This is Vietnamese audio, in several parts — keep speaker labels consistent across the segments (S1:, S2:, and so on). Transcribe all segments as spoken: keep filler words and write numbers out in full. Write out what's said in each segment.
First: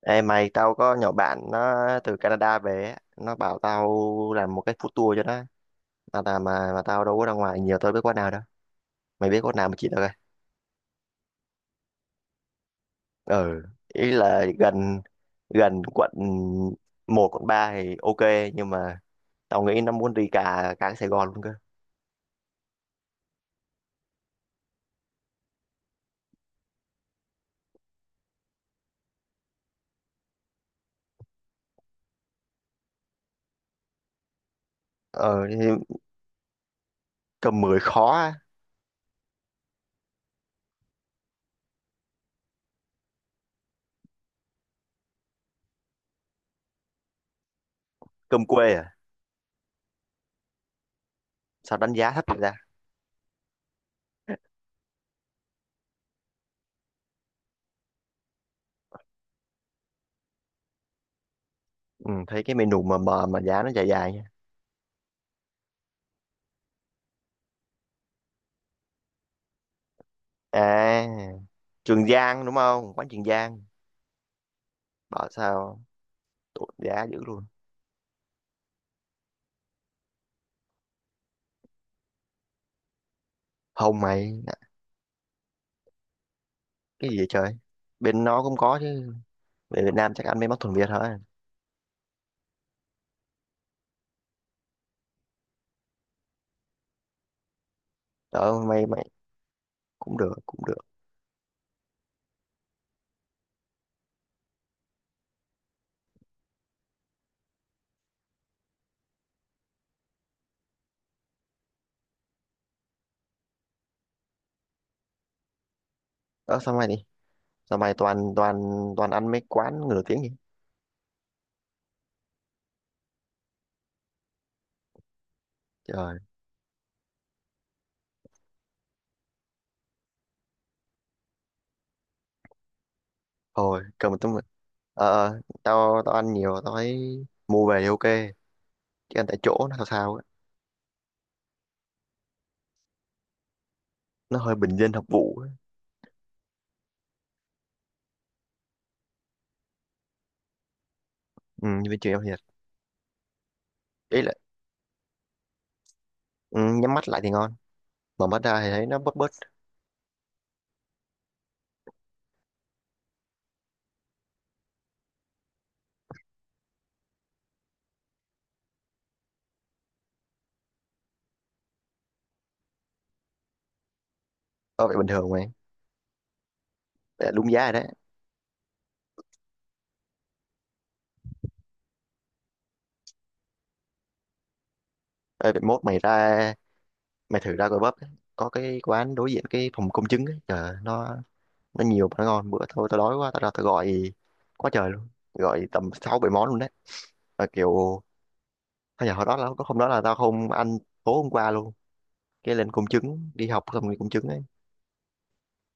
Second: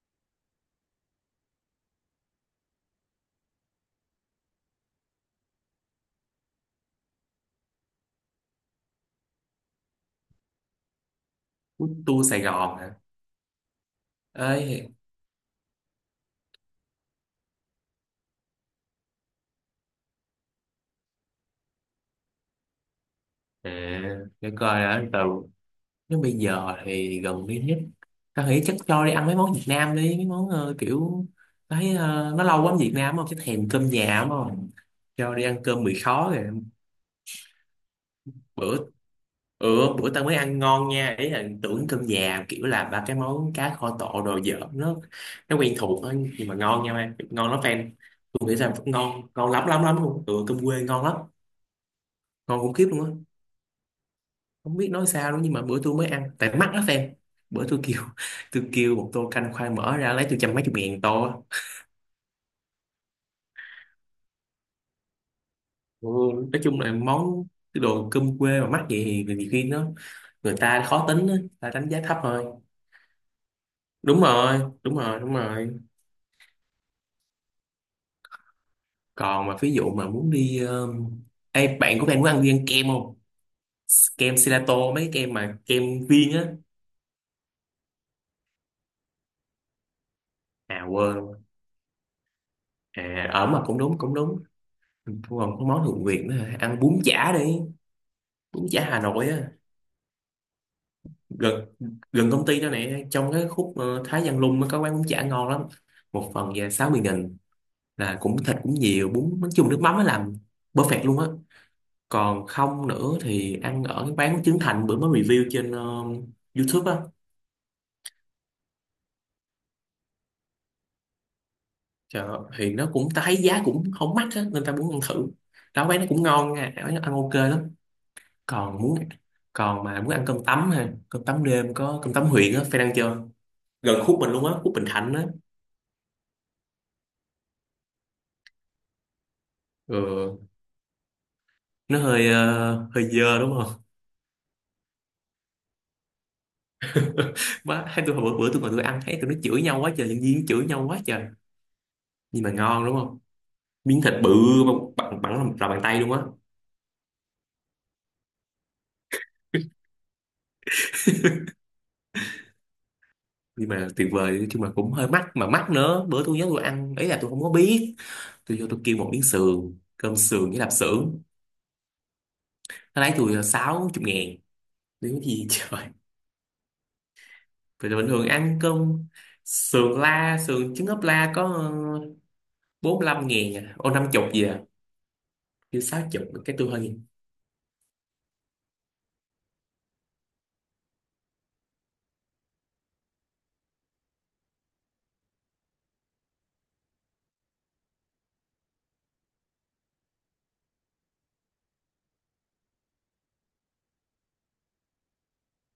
S1: Ê mày, tao có nhỏ bạn nó từ Canada về ấy. Nó bảo tao làm một cái food tour cho nó mà là mà, mà tao đâu có ra ngoài nhiều, tao biết quán nào đâu. Mày biết quán nào mà chỉ tao coi.
S2: Food tour Sài Gòn hả?
S1: Ừ, ý là
S2: Ơi,
S1: gần, gần quận một quận ba thì ok, nhưng mà tao nghĩ nó muốn đi cả cả Sài Gòn luôn cơ.
S2: à, để coi đã, từ nếu bây giờ thì gần đi nhất. Tao nghĩ chắc cho đi ăn mấy món Việt Nam đi, mấy món ờ, kiểu thấy ờ, nó lâu quá ở Việt Nam không, cái thèm cơm nhà đúng không? Cho đi
S1: Ờ thì
S2: ăn cơm mì khó rồi
S1: cơm mười khó á.
S2: bữa. Ừ, bữa tao mới ăn ngon nha, ý là tưởng cơm nhà kiểu là ba cái món cá kho tộ đồ dở, nó nó quen thuộc thôi nhưng mà ngon nha em, ngon lắm fan.
S1: Cơm
S2: Tôi nghĩ rằng
S1: quê à?
S2: ngon, ngon lắm lắm lắm luôn. Ừ, cơm quê ngon lắm,
S1: Sao đánh giá thấp vậy ra?
S2: ngon khủng khiếp luôn á. Không biết nói sao luôn nhưng mà bữa tôi mới ăn tại mắc lắm em. Bữa tôi kêu, tôi kêu một tô canh khoai mỡ ra lấy tôi trăm mấy chục ngàn tô á.
S1: Ừ, thấy cái menu mà mờ mà giá nó dài dài nha.
S2: Ừ, nói chung là món, cái đồ cơm quê mà mắc vậy thì nhiều khi nó, người ta khó
S1: À,
S2: tính á, người ta đánh giá
S1: Trường
S2: thấp thôi.
S1: Giang đúng không, quán Trường Giang?
S2: Đúng rồi, đúng rồi,
S1: Bảo
S2: đúng rồi.
S1: sao tụt giá dữ luôn.
S2: Còn mà ví dụ mà muốn đi um... ê, bạn của bạn muốn ăn đi ăn kem không?
S1: Không
S2: Kem
S1: mày.
S2: gelato, mấy cái kem mà kem viên á.
S1: Cái gì vậy trời? Bên nó cũng có chứ. Về Việt Nam chắc ăn mấy món thuần
S2: À
S1: Việt thôi.
S2: quên luôn. À ở mà cũng đúng, cũng đúng. Còn có món thượng viện nữa hả? Ăn bún chả đi,
S1: Đó
S2: bún chả
S1: mày
S2: Hà
S1: mày
S2: Nội á.
S1: Cũng được cũng được.
S2: Gần, gần công ty đó nè, trong cái khúc ờ, Thái Văn Lung nó có quán bún chả ngon lắm. Một phần về sáu mươi nghìn, là cũng thịt cũng nhiều bún, nói chung nước mắm nó làm perfect luôn á. Còn không nữa thì ăn ở cái quán của Trấn Thành bữa mới review trên ờ,
S1: Đó sao mày
S2: YouTube á.
S1: đi? Sao mày toàn toàn toàn ăn mấy quán người nổi tiếng vậy?
S2: Trời ơi, thì nó cũng, ta thấy giá cũng không mắc á nên ta muốn ăn thử. Đó, quán nó
S1: Trời.
S2: cũng ngon nha, quán nó ăn ok lắm. Còn muốn, còn mà muốn ăn cơm tấm ha, cơm tấm đêm có cơm tấm huyện á phải ăn chưa?
S1: Thôi
S2: Gần
S1: cầm
S2: khúc mình
S1: tụi mày.
S2: luôn á, khúc Bình Thạnh á.
S1: ờ ờ, tao tao ăn nhiều tao thấy mua về thì ok, chứ ăn tại chỗ nó sao sao á.
S2: Ừ. Nó hơi ờ, hơi dơ đúng không?
S1: Nó hơi bình dân hợp vụ á.
S2: Má hai tôi, hồi bữa bữa tôi ngồi tôi ăn thấy tụi nó chửi nhau quá trời, nhân viên chửi nhau quá trời.
S1: Ừ, như bên trường em thiệt.
S2: Nhưng mà ngon đúng không? Miếng thịt
S1: Ý
S2: bự,
S1: là.
S2: mà bằng bằng lòng- lòng bàn tay luôn á.
S1: Ừ, nhắm mắt lại thì ngon, mở mắt ra thì thấy nó bớt bớt.
S2: Nhưng mà tuyệt vời chứ, mà cũng hơi mắc, mà mắc nữa. Bữa tôi nhớ tôi ăn ấy là tôi không có biết, tôi vô tôi kêu một miếng sườn, cơm sườn với lạp xưởng, nó lấy tôi sáu chục ngàn.
S1: Ở vậy bình
S2: Nếu
S1: thường
S2: gì,
S1: mày.
S2: trời.
S1: Vậy là đúng giá rồi
S2: Vậy
S1: đấy.
S2: là bình thường ăn cơm sườn, la sườn trứng ốp la có ờ, bốn mươi lăm ngàn à, ô năm chục gì à.
S1: Ê, vậy
S2: Chứ
S1: mốt mày
S2: sáu chục
S1: ra,
S2: cái tôi hơi.
S1: mày thử ra Gò bắp, có cái quán đối diện cái phòng công chứng ấy. Trời ơi, nó nó nhiều món ngon. Bữa thôi tao đói quá tao ra tao gọi quá trời luôn, gọi tầm sáu bảy món luôn đấy. Mà kiểu thôi giờ hồi đó là có hôm đó là tao không ăn tối hôm qua luôn, cái lên công chứng đi học xong rồi công chứng ấy,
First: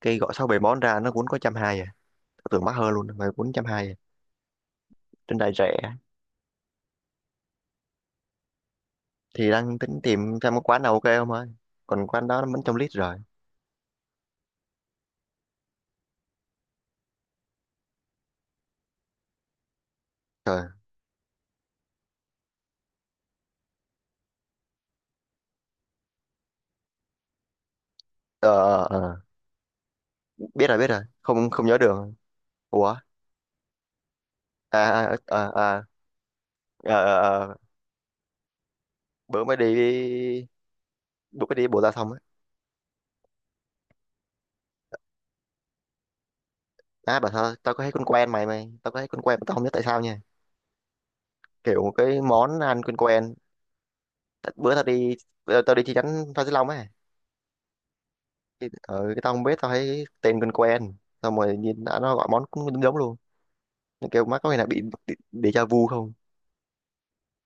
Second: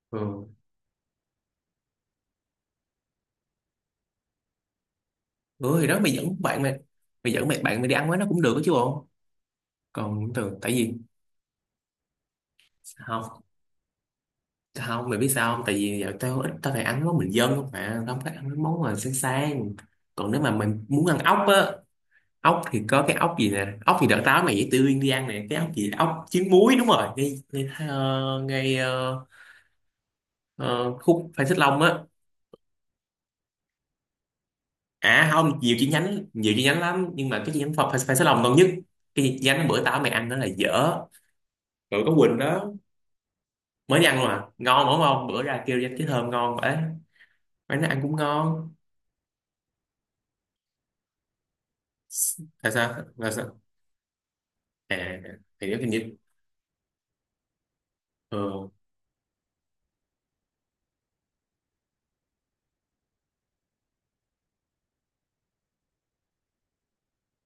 S1: cái gọi sáu
S2: Ừ.
S1: bảy món ra nó cũng có trăm hai à. Tao tưởng mắc hơn luôn mà cũng trăm hai à. Trên đài rẻ.
S2: Ừ thì đó, mày dẫn bạn mày, mày dẫn mày bạn mày đi ăn với nó cũng được đó chứ bộ.
S1: Thì đang tính
S2: Còn
S1: tìm
S2: từ
S1: xem có
S2: tại
S1: quán nào
S2: vì,
S1: ok không ơi. Còn quán đó nó vẫn trong list rồi.
S2: không không, mày biết sao không, tại vì giờ tao ít, tao phải ăn món bình dân không, mà tao không có ăn mấy món mà sáng sáng. Còn nếu mà
S1: Trời.
S2: mình muốn ăn ốc á, ốc thì có cái ốc gì nè, ốc thì đợt tao mày dễ tươi đi ăn nè, cái ốc gì ốc trứng muối đúng rồi, ngay ngay, ờ,
S1: ờ
S2: ngay
S1: ờ, ờ.
S2: ờ,
S1: ờ. Biết rồi biết
S2: ờ,
S1: rồi,
S2: khúc Phan
S1: không
S2: Xích
S1: không nhớ
S2: Long á.
S1: đường. Ủa. à à
S2: À,
S1: à,
S2: không, nhiều
S1: à.
S2: chi nhánh, nhiều chi nhánh
S1: ờ
S2: lắm,
S1: ờ,
S2: nhưng mà cái
S1: ờ.
S2: chi nhánh Phan Phan Xích Long ngon nhất. Cái chi
S1: Bữa mới
S2: nhánh bữa tao mày ăn
S1: đi,
S2: đó là dở.
S1: bữa mới đi Bồ Gia
S2: Rồi
S1: xong
S2: có
S1: á.
S2: Quỳnh đó, mới đi ăn luôn à, ngon đúng không? Bữa ra kêu cái thơm ngon vậy,
S1: À bảo sao tao
S2: quán
S1: có
S2: nó
S1: thấy
S2: ăn
S1: con
S2: cũng
S1: quen, mày
S2: ngon.
S1: mày tao có thấy con quen mà tao không nhớ tại sao nha. Kiểu một cái món
S2: Là
S1: ăn quen
S2: sao là
S1: quen.
S2: sao?
S1: Tại bữa tao đi,
S2: À
S1: bữa
S2: thì
S1: tao
S2: nếu
S1: đi
S2: hình
S1: chi
S2: như.
S1: nhánh Phan Xích Long á. Thì-
S2: Ừ.
S1: ờ cái tao không biết, tao thấy tên quen quen, xong rồi nhìn đã, nó gọi món cũng giống giống luôn. Nó kêu má có khi nào bị đi- déjà vu không?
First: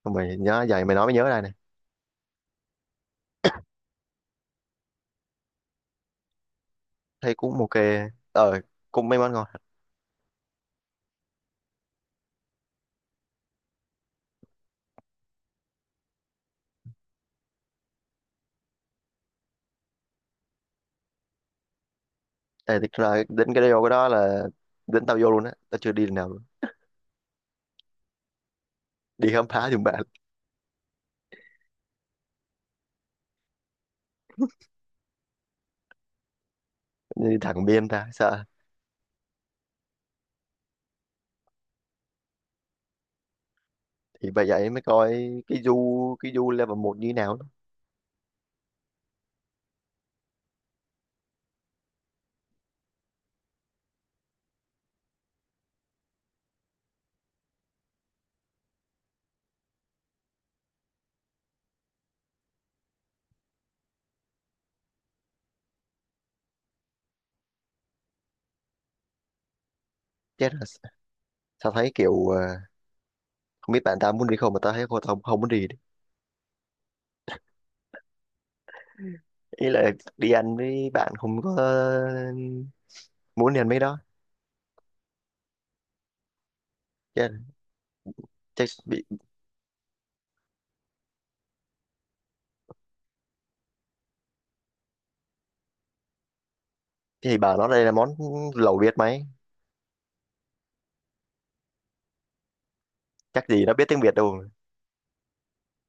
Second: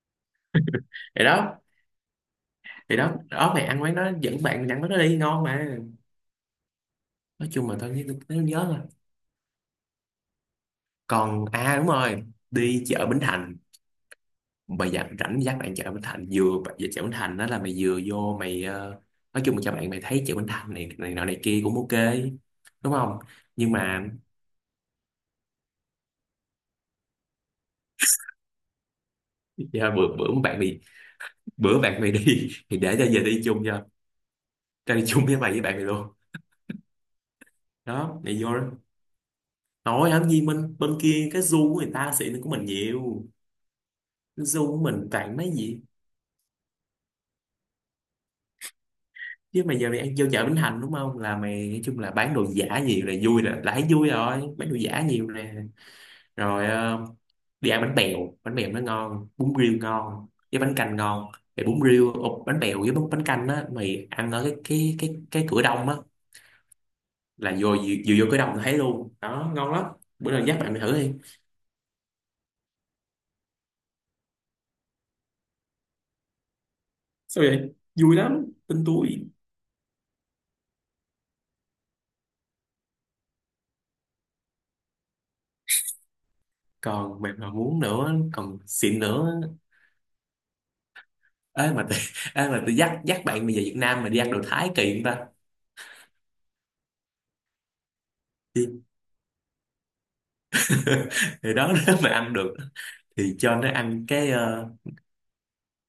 S1: Xong rồi nhớ vậy, mày nói mới
S2: thì
S1: nhớ lại này.
S2: đó thì đó đó, mày ăn quán đó, dẫn bạn ăn quán đó đi ngon mà.
S1: Thấy
S2: Nói
S1: cũng
S2: chung
S1: ok.
S2: là tao nhớ, tao
S1: Ờ,
S2: nhớ rồi.
S1: cũng mấy món ngon.
S2: Còn à đúng rồi, đi chợ Bến Thành, mày dặn rảnh dắt bạn chợ Bến Thành. Vừa về chợ Bến Thành đó, là mày vừa vô mày ờ, nói chung là cho bạn mày thấy chợ Bến Thành này này nọ này kia cũng ok
S1: Ê, thực
S2: đúng không?
S1: ra đến cái
S2: Nhưng
S1: điều cái đó
S2: mà
S1: là đến tao vô luôn á, tao chưa đi lần nào luôn. Đi khám phá giùm
S2: dạ,
S1: bạn.
S2: bữa bữa bạn mày, bữa bạn mày đi thì để cho giờ đi chung cho, ra đi chung với mày với bạn mày luôn.
S1: Đi thẳng biên ta
S2: Đó, mày
S1: sợ.
S2: vô đó nói làm gì, mình bên kia cái du của người ta xịn hơn của mình nhiều.
S1: Thì bởi
S2: Cái du
S1: vậy
S2: của
S1: mới
S2: mình
S1: coi
S2: toàn mấy
S1: cái
S2: gì,
S1: du, cái du level một như thế nào đó.
S2: chứ mày giờ mày ăn vô chợ Bến Thành đúng không, là mày nói chung là bán đồ giả nhiều là vui, là, là thấy vui rồi, bán đồ giả nhiều nè. Rồi ờ, đi ăn bánh bèo, bánh bèo nó ngon, bún riêu ngon với bánh canh ngon. Thì bún riêu ộp, bánh bèo với bún bánh canh á, mày ăn ở cái cái cái cái cửa đông á, là vừa vừa, vừa vô cửa đông thấy luôn đó ngon lắm. Bữa nào
S1: Chết
S2: dắt
S1: là
S2: bạn mày thử đi.
S1: sao, thấy kiểu ờ, không biết bạn tao muốn đi không mà tao thấy cô không, không muốn đi.
S2: Sao vậy? Vui lắm, tin tôi.
S1: Ý là đi ăn với bạn không có muốn đi ăn mấy đó.
S2: Còn
S1: chết là-
S2: bạn nào muốn nữa còn
S1: chắc
S2: xịn
S1: bị.
S2: nữa. Ấy mà tôi ấy mà tôi dắt, dắt bạn bây giờ Việt Nam mà đi ăn đồ Thái kỳ không ta?
S1: Thì bảo nó đây là món
S2: Đi.
S1: lẩu Việt mày.
S2: Thì đó, nếu mà ăn được thì
S1: Chắc
S2: cho
S1: gì
S2: nó
S1: nó biết tiếng
S2: ăn
S1: Việt
S2: cái
S1: đâu.
S2: ờ,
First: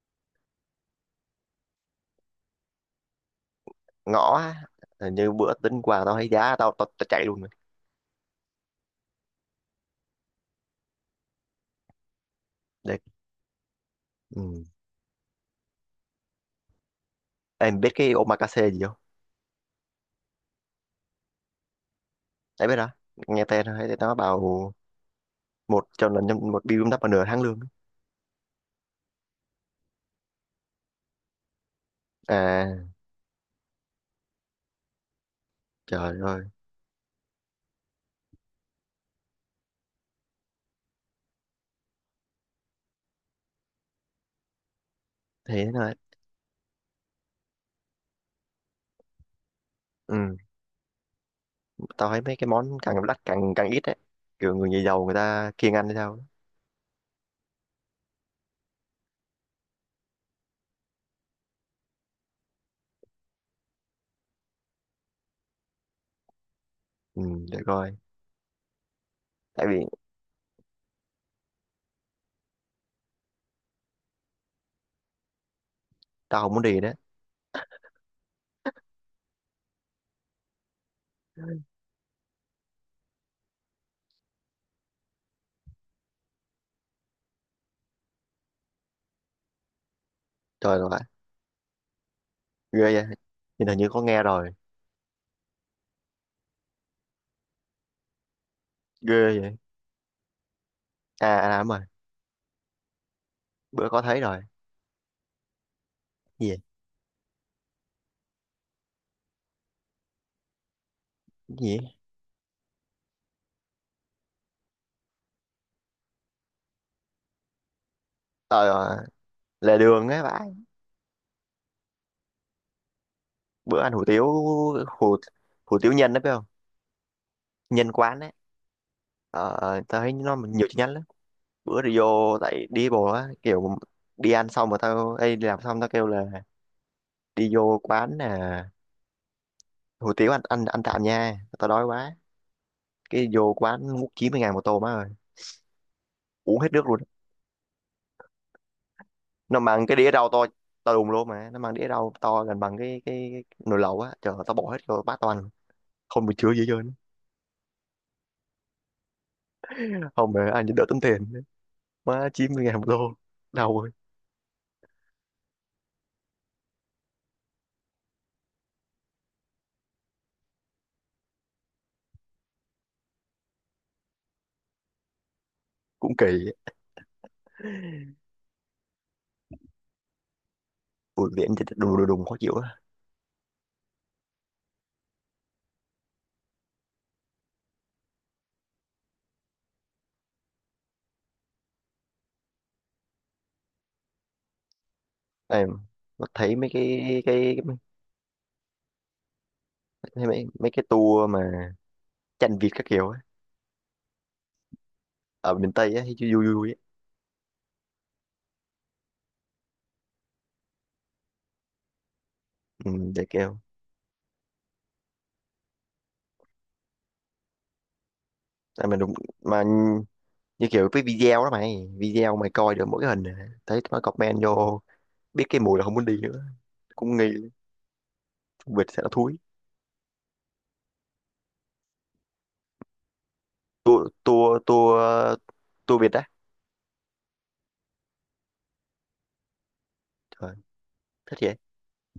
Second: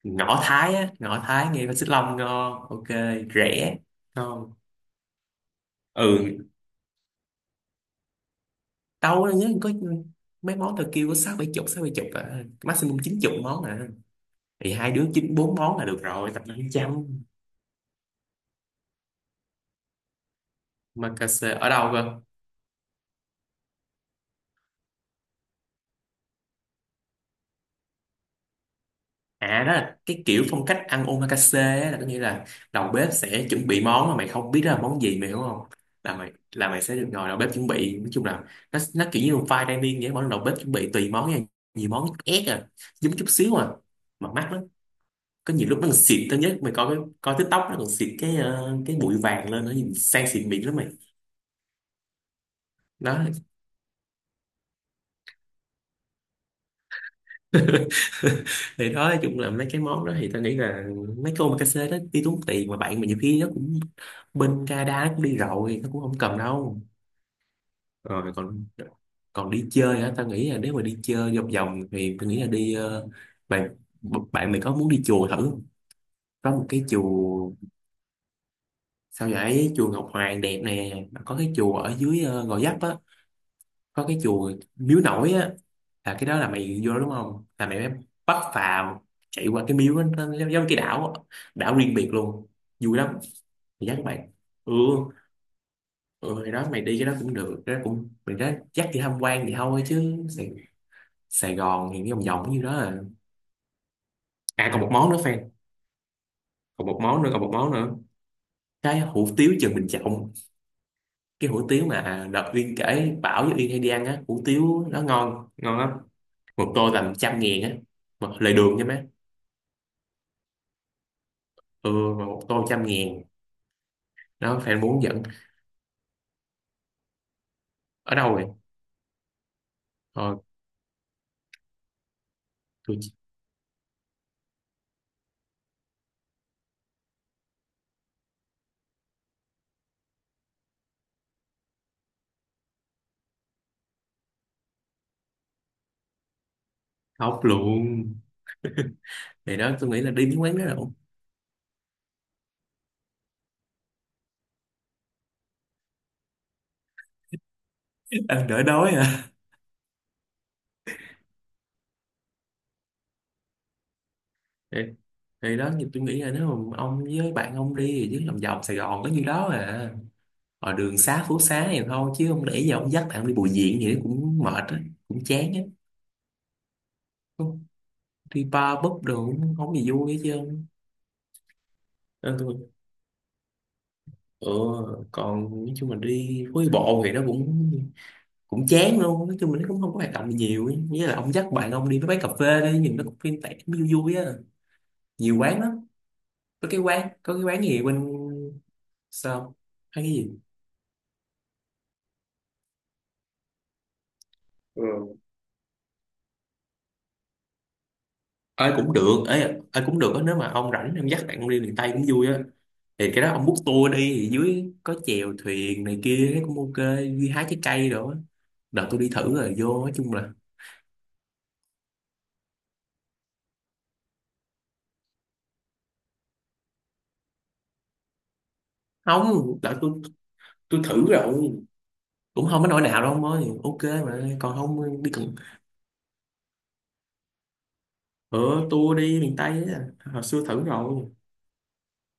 S2: ngõ Thái á, ngõ Thái ngay bên Xích Long ngon, ok, rẻ,
S1: Ngõ
S2: ngon.
S1: á. Ờ, như bữa tính quà tao thấy
S2: Ừ
S1: giá tao tao, tao chạy luôn rồi
S2: đâu nhớ có mấy món tôi kêu có sáu bảy chục, sáu bảy chục à. Maximum
S1: đấy.
S2: chín chục món à.
S1: Ừ.
S2: Thì hai đứa chín bốn món là được rồi, tập năm trăm.
S1: Em biết cái omakase gì không?
S2: Mà cà xê ở đâu cơ?
S1: Đấy biết đó. Nghe tên thôi thấy nó bảo một cho lần, một bill đắp vào nửa tháng lương.
S2: À đó là cái kiểu phong cách ăn omakase á, là có nghĩa là
S1: À
S2: đầu bếp sẽ chuẩn bị món mà mày không biết đó là món gì, mày hiểu không? Là
S1: trời
S2: mày,
S1: ơi.
S2: là mày sẽ được ngồi đầu bếp chuẩn bị, nói chung là nó nó kiểu như một file dining vậy, mỗi lần đầu bếp chuẩn bị tùy món nha, nhiều món ép à, giống chút xíu à. Mà mắc lắm. Có
S1: Thế
S2: nhiều lúc nó còn
S1: thôi.
S2: xịt tới nhất, mày coi cái coi TikTok nó còn xịt cái ờ, cái bụi vàng lên, nó nhìn sang
S1: Ừ,
S2: xịn mịn lắm mày.
S1: tao thấy mấy cái món càng
S2: Đó.
S1: đắt càng càng ít đấy. Kiểu người nhà giàu người ta kiêng ăn hay sao ấy.
S2: Thì đó, nói chung là mấy cái món đó thì tao nghĩ là mấy cái omakase đó đi tốn tiền, mà bạn mà nhiều khi nó cũng, bên Canada nó cũng đi rồi, nó cũng không cần đâu.
S1: Ừ, để coi.
S2: Rồi còn, còn
S1: Tại
S2: đi
S1: vì
S2: chơi á, tao nghĩ là nếu mà đi chơi vòng vòng thì tao nghĩ là đi ờ, bạn bạn mày có muốn đi chùa thử không?
S1: tao
S2: Có
S1: không muốn
S2: một
S1: đi
S2: cái
S1: đấy.
S2: chùa. Sao vậy? Chùa Ngọc Hoàng đẹp nè, mà có cái chùa ở dưới ờ, Gò Vấp á, có cái chùa Miếu Nổi á. Là cái đó là mày vô đó đúng không, là mày mới bắt phà chạy qua cái miếu đó, nó giống giống cái
S1: Trời ơi,
S2: đảo á. Đảo riêng biệt luôn,
S1: ghê
S2: vui
S1: vậy.
S2: lắm.
S1: Nhìn hình
S2: Mày
S1: như
S2: dắt
S1: có nghe
S2: mày.
S1: rồi.
S2: Ừ, ừ thì đó mày đi cái đó cũng được, cái đó cũng mình đó dắt đi tham
S1: Ghê
S2: quan thì
S1: vậy.
S2: thôi, chứ Sài,
S1: À,
S2: Sài
S1: à đúng rồi.
S2: Gòn thì cái vòng vòng như đó à.
S1: Bữa có thấy rồi.
S2: À còn một món nữa fan,
S1: Gì vậy?
S2: còn một món nữa, còn một món nữa, cái hủ tiếu Trần Bình Trọng. Cái
S1: Cái
S2: hủ
S1: gì
S2: tiếu
S1: vậy?
S2: mà đợt Uyên kể, Bảo với Uyên hay đi ăn á, hủ tiếu nó ngon, ngon lắm. Một tô tầm trăm ngàn á, một lời đường
S1: Ờ,
S2: nha
S1: à,
S2: má.
S1: lề đường ấy bạn.
S2: Ừ, mà một tô trăm ngàn
S1: Bữa ăn hủ tiếu,
S2: nó phải muốn
S1: hủ
S2: giận.
S1: hủ tiếu nhân đấy phải không? Nhân
S2: Ở
S1: quán đấy.
S2: đâu vậy?
S1: Ờ, tao thấy nó
S2: Ờ,
S1: nhiều chi nhánh lắm. Bữa thì vô tại đi
S2: tôi
S1: bộ á, kiểu đi ăn xong mà tao ê, đi làm xong tao kêu là đi vô quán nè, hủ tiếu ăn ăn ăn tạm nha tao đói quá. Cái vô quán múc chín mươi ngàn một tô má ơi, uống hết nước luôn.
S2: khóc luôn. Thì
S1: Nó
S2: đó
S1: mang
S2: tôi
S1: cái
S2: nghĩ
S1: đĩa
S2: là đi
S1: rau
S2: cái
S1: to,
S2: quán đó là ổn.
S1: to đùng luôn, mà nó mang đĩa rau to gần bằng cái cái, cái nồi lẩu á. Trời ơi, tao bỏ hết vô bát toàn không bị chứa gì hết trơn
S2: Ăn đỡ đói à.
S1: á. Không mà ăn đỡ tốn tiền. Má chín mươi ngàn một tô, đau ơi.
S2: Thì, thì đó như tôi nghĩ là nếu mà ông với bạn ông đi, chứ lòng vòng Sài Gòn có nhiêu đó à, ở đường xá phố xá này thôi, chứ không để giờ ông dắt bạn đi Bùi Viện vậy cũng mệt á, cũng chán á.
S1: Cũng kỳ á.
S2: Không, đi bar búp đồ cũng không gì vui hết chứ không.
S1: Ui, biển thì đùng đùng đùng khó
S2: Nên
S1: chịu
S2: tôi,
S1: á.
S2: ừ, còn nói chung là đi phố đi bộ thì nó cũng, cũng chán luôn, nói chung là nó cũng không có hoạt động gì nhiều ấy. Nghĩa là ông dắt bạn ông đi với quán cà phê đi, nhìn nó cũng yên tẻ cũng vui vui á, nhiều quán
S1: Em
S2: lắm.
S1: nó thấy
S2: Có
S1: mấy
S2: cái quán,
S1: cái
S2: có cái
S1: cái
S2: quán gì bên, sao, hay cái
S1: mấy,
S2: gì.
S1: mấy, mấy cái tour mà tranh Việt các kiểu á,
S2: Ừ.
S1: ở miền Tây á thì vui vui vui á.
S2: Ai cũng được ấy, ai cũng được á, nếu mà ông rảnh em dắt bạn ông đi miền Tây cũng vui á.
S1: Ừ,
S2: Thì cái
S1: để
S2: đó ông
S1: kêu.
S2: book tour đi, thì dưới có chèo thuyền này kia thấy cũng ok, đi hái trái cây rồi á.
S1: À,
S2: Đợt
S1: mà
S2: tôi đi
S1: đúng
S2: thử rồi,
S1: mà,
S2: vô nói chung là,
S1: như kiểu cái video đó mày, video mày coi được mỗi cái hình này. Thấy nó comment vô biết cái mùi là không muốn đi nữa. Cũng nghi Việt sẽ là thúi.
S2: không đợt tôi tôi thử rồi cũng không có nỗi nào đâu ông ơi, ok
S1: tour
S2: mà còn
S1: tour tour
S2: không đi cần.
S1: tour Việt đó.
S2: Ờ, tour đi miền Tây á, hồi xưa
S1: Trời
S2: thử rồi,
S1: thích vậy.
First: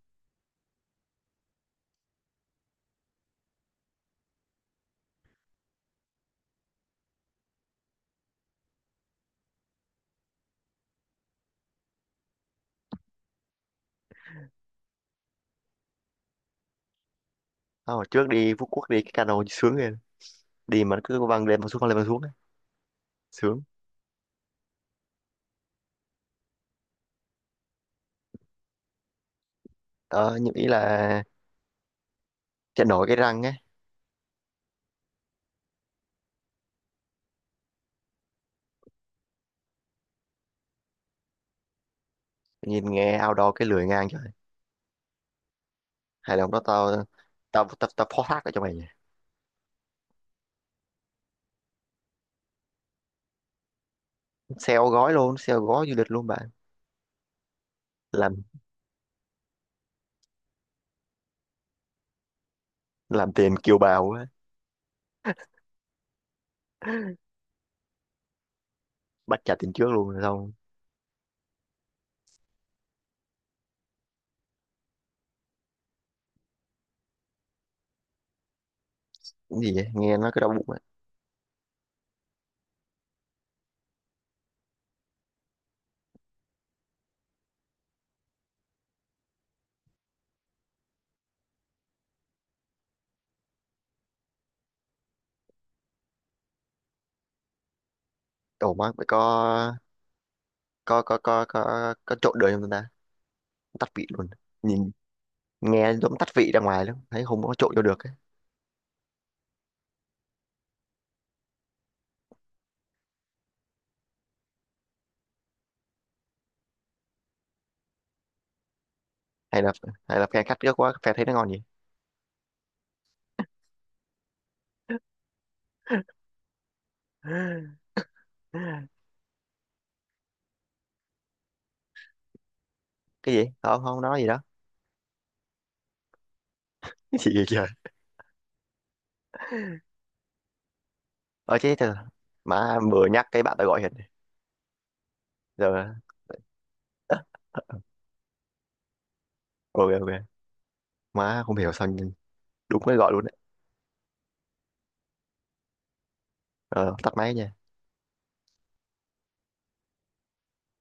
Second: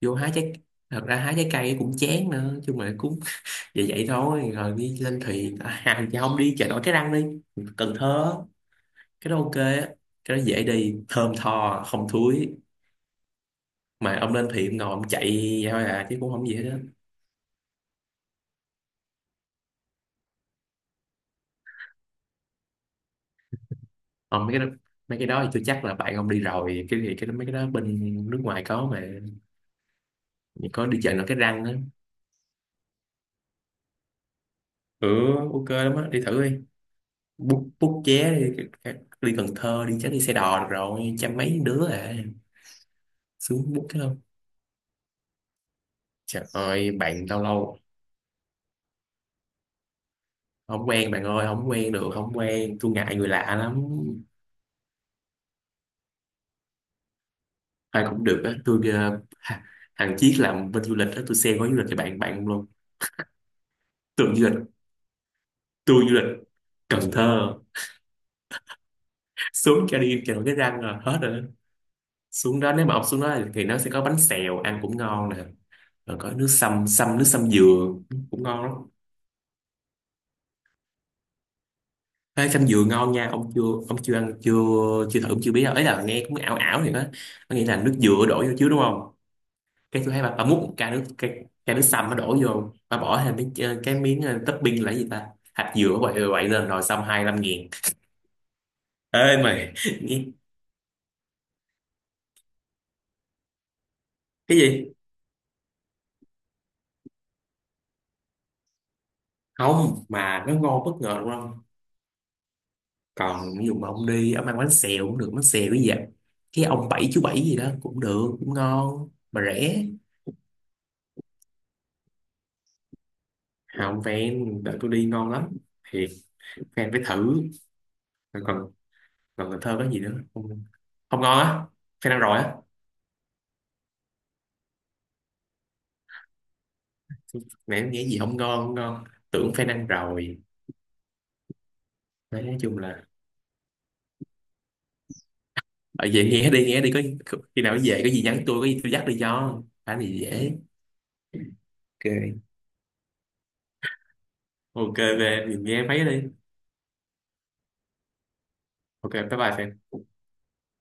S2: vô hái trái. Thật ra hái trái cây cũng chán nữa, chứ mà cũng vậy vậy thôi, rồi đi lên thuyền à, à, chứ không đi chợ nổi Cái Răng đi, Cần Thơ, cái đó ok á. Cái đó dễ đi, thơm tho không thúi, mà ông lên thuyền ông ngồi ông chạy, vậy thôi à chứ cũng không gì hết á.
S1: Ờ, trước đi Phú Quốc đi cái cano sướng rồi, đi mà nó cứ văng lên văng xuống văng lên văng xuống á. Sướng.
S2: Ông mấy cái đó, mấy cái đó thì tôi chắc là bạn ông đi rồi. Cái gì cái đó- mấy cái đó bên nước ngoài có mà.
S1: Đó nhưng ý
S2: Có đi chợ
S1: là
S2: nổi Cái Răng á.
S1: chạy nổi cái răng á.
S2: Ừ, ok lắm á, đi thử đi, bút bút vé đi, đi Cần Thơ đi chắc đi xe đò được rồi, trăm mấy đứa à.
S1: Nhìn nghe outdoor cái
S2: Xuống
S1: lười
S2: bút cái
S1: ngang trời.
S2: không,
S1: Hay là
S2: trời
S1: hôm đó
S2: ơi
S1: tao,
S2: bạn lâu
S1: tao
S2: lâu.
S1: tao tao phó thác ở cho mày nha.
S2: Không quen bạn ơi, không quen được, không quen, tôi ngại người lạ lắm.
S1: Sale gói luôn, sale gói du lịch luôn bạn.
S2: Ai cũng được
S1: làm
S2: á tôi ờ, ha- thằng Chiết làm bên du lịch á, tôi xem gói du lịch cho bạn bạn luôn.
S1: làm tiền kiều bào á.
S2: Tưởng du lịch, tôi du lịch Cần Thơ,
S1: Bắt trả tiền trước
S2: xuống cho
S1: luôn rồi
S2: đi cho
S1: xong.
S2: cái răng rồi hết rồi. Xuống đó, nếu mà ông xuống đó thì nó sẽ có bánh xèo ăn cũng ngon nè, rồi có nước sâm, sâm nước sâm dừa cũng ngon lắm.
S1: Cái gì vậy nghe nó cứ đau bụng.
S2: Ê, sâm dừa ngon nha, ông chưa, ông chưa ăn chưa, chưa thử ông chưa biết đâu, ấy là nghe cũng ảo ảo. Thì đó, có nghĩa là nước dừa đổ vô chứ đúng không. Cái tôi thấy bà, bà múc một chai nước, cái chai nước sâm nó đổ vô, bà bỏ thêm cái ch- cái miếng ờ, topping là cái gì ta, hạt dừa quậy ờ, quậy lên, rồi xong hai mươi lăm nghìn.
S1: Ổ má phải có
S2: Ê mày, nghe-
S1: có có có có có trộn được không ta? Tắt vị luôn.
S2: cái
S1: Nhìn
S2: gì,
S1: nghe giống tắt vị ra ngoài lắm, thấy không có trộn vô được ấy.
S2: không mà nó ngon bất ngờ đúng không. Còn ví dụ mà ông đi ông ăn bánh xèo cũng được, bánh xèo cái gì vậy, cái ông bảy, chú bảy gì đó cũng được, cũng ngon mà
S1: Hay là,
S2: rẻ.
S1: hay là phe khách ghét quá phe thấy nó ngon gì.
S2: Không fan, đợi tôi đi ngon lắm, thiệt, fan phải thử. Còn còn còn Cần Thơ có gì nữa không, không ngon á, fan ăn rồi á.
S1: Cái gì không không nói gì đó. Cái gì vậy trời.
S2: Mẹ em nghĩ gì, không ngon, không ngon, tưởng fan ăn rồi.
S1: Ờ chứ thật.
S2: Đấy, nói chung
S1: Má
S2: là
S1: vừa nhắc cái bạn ta gọi hiện giờ.
S2: ở về nghe đi, nghe đi, có khi nào về có gì nhắn tôi, có gì tôi dắt đi cho
S1: Ok
S2: cái này
S1: ok.
S2: dễ.
S1: Má không hiểu sao nhưng
S2: Ok.
S1: đúng mới gọi luôn đấy.
S2: Ok về mình nghe mấy đi.
S1: Ờ tắt máy nha.
S2: Ok bye bye Phan.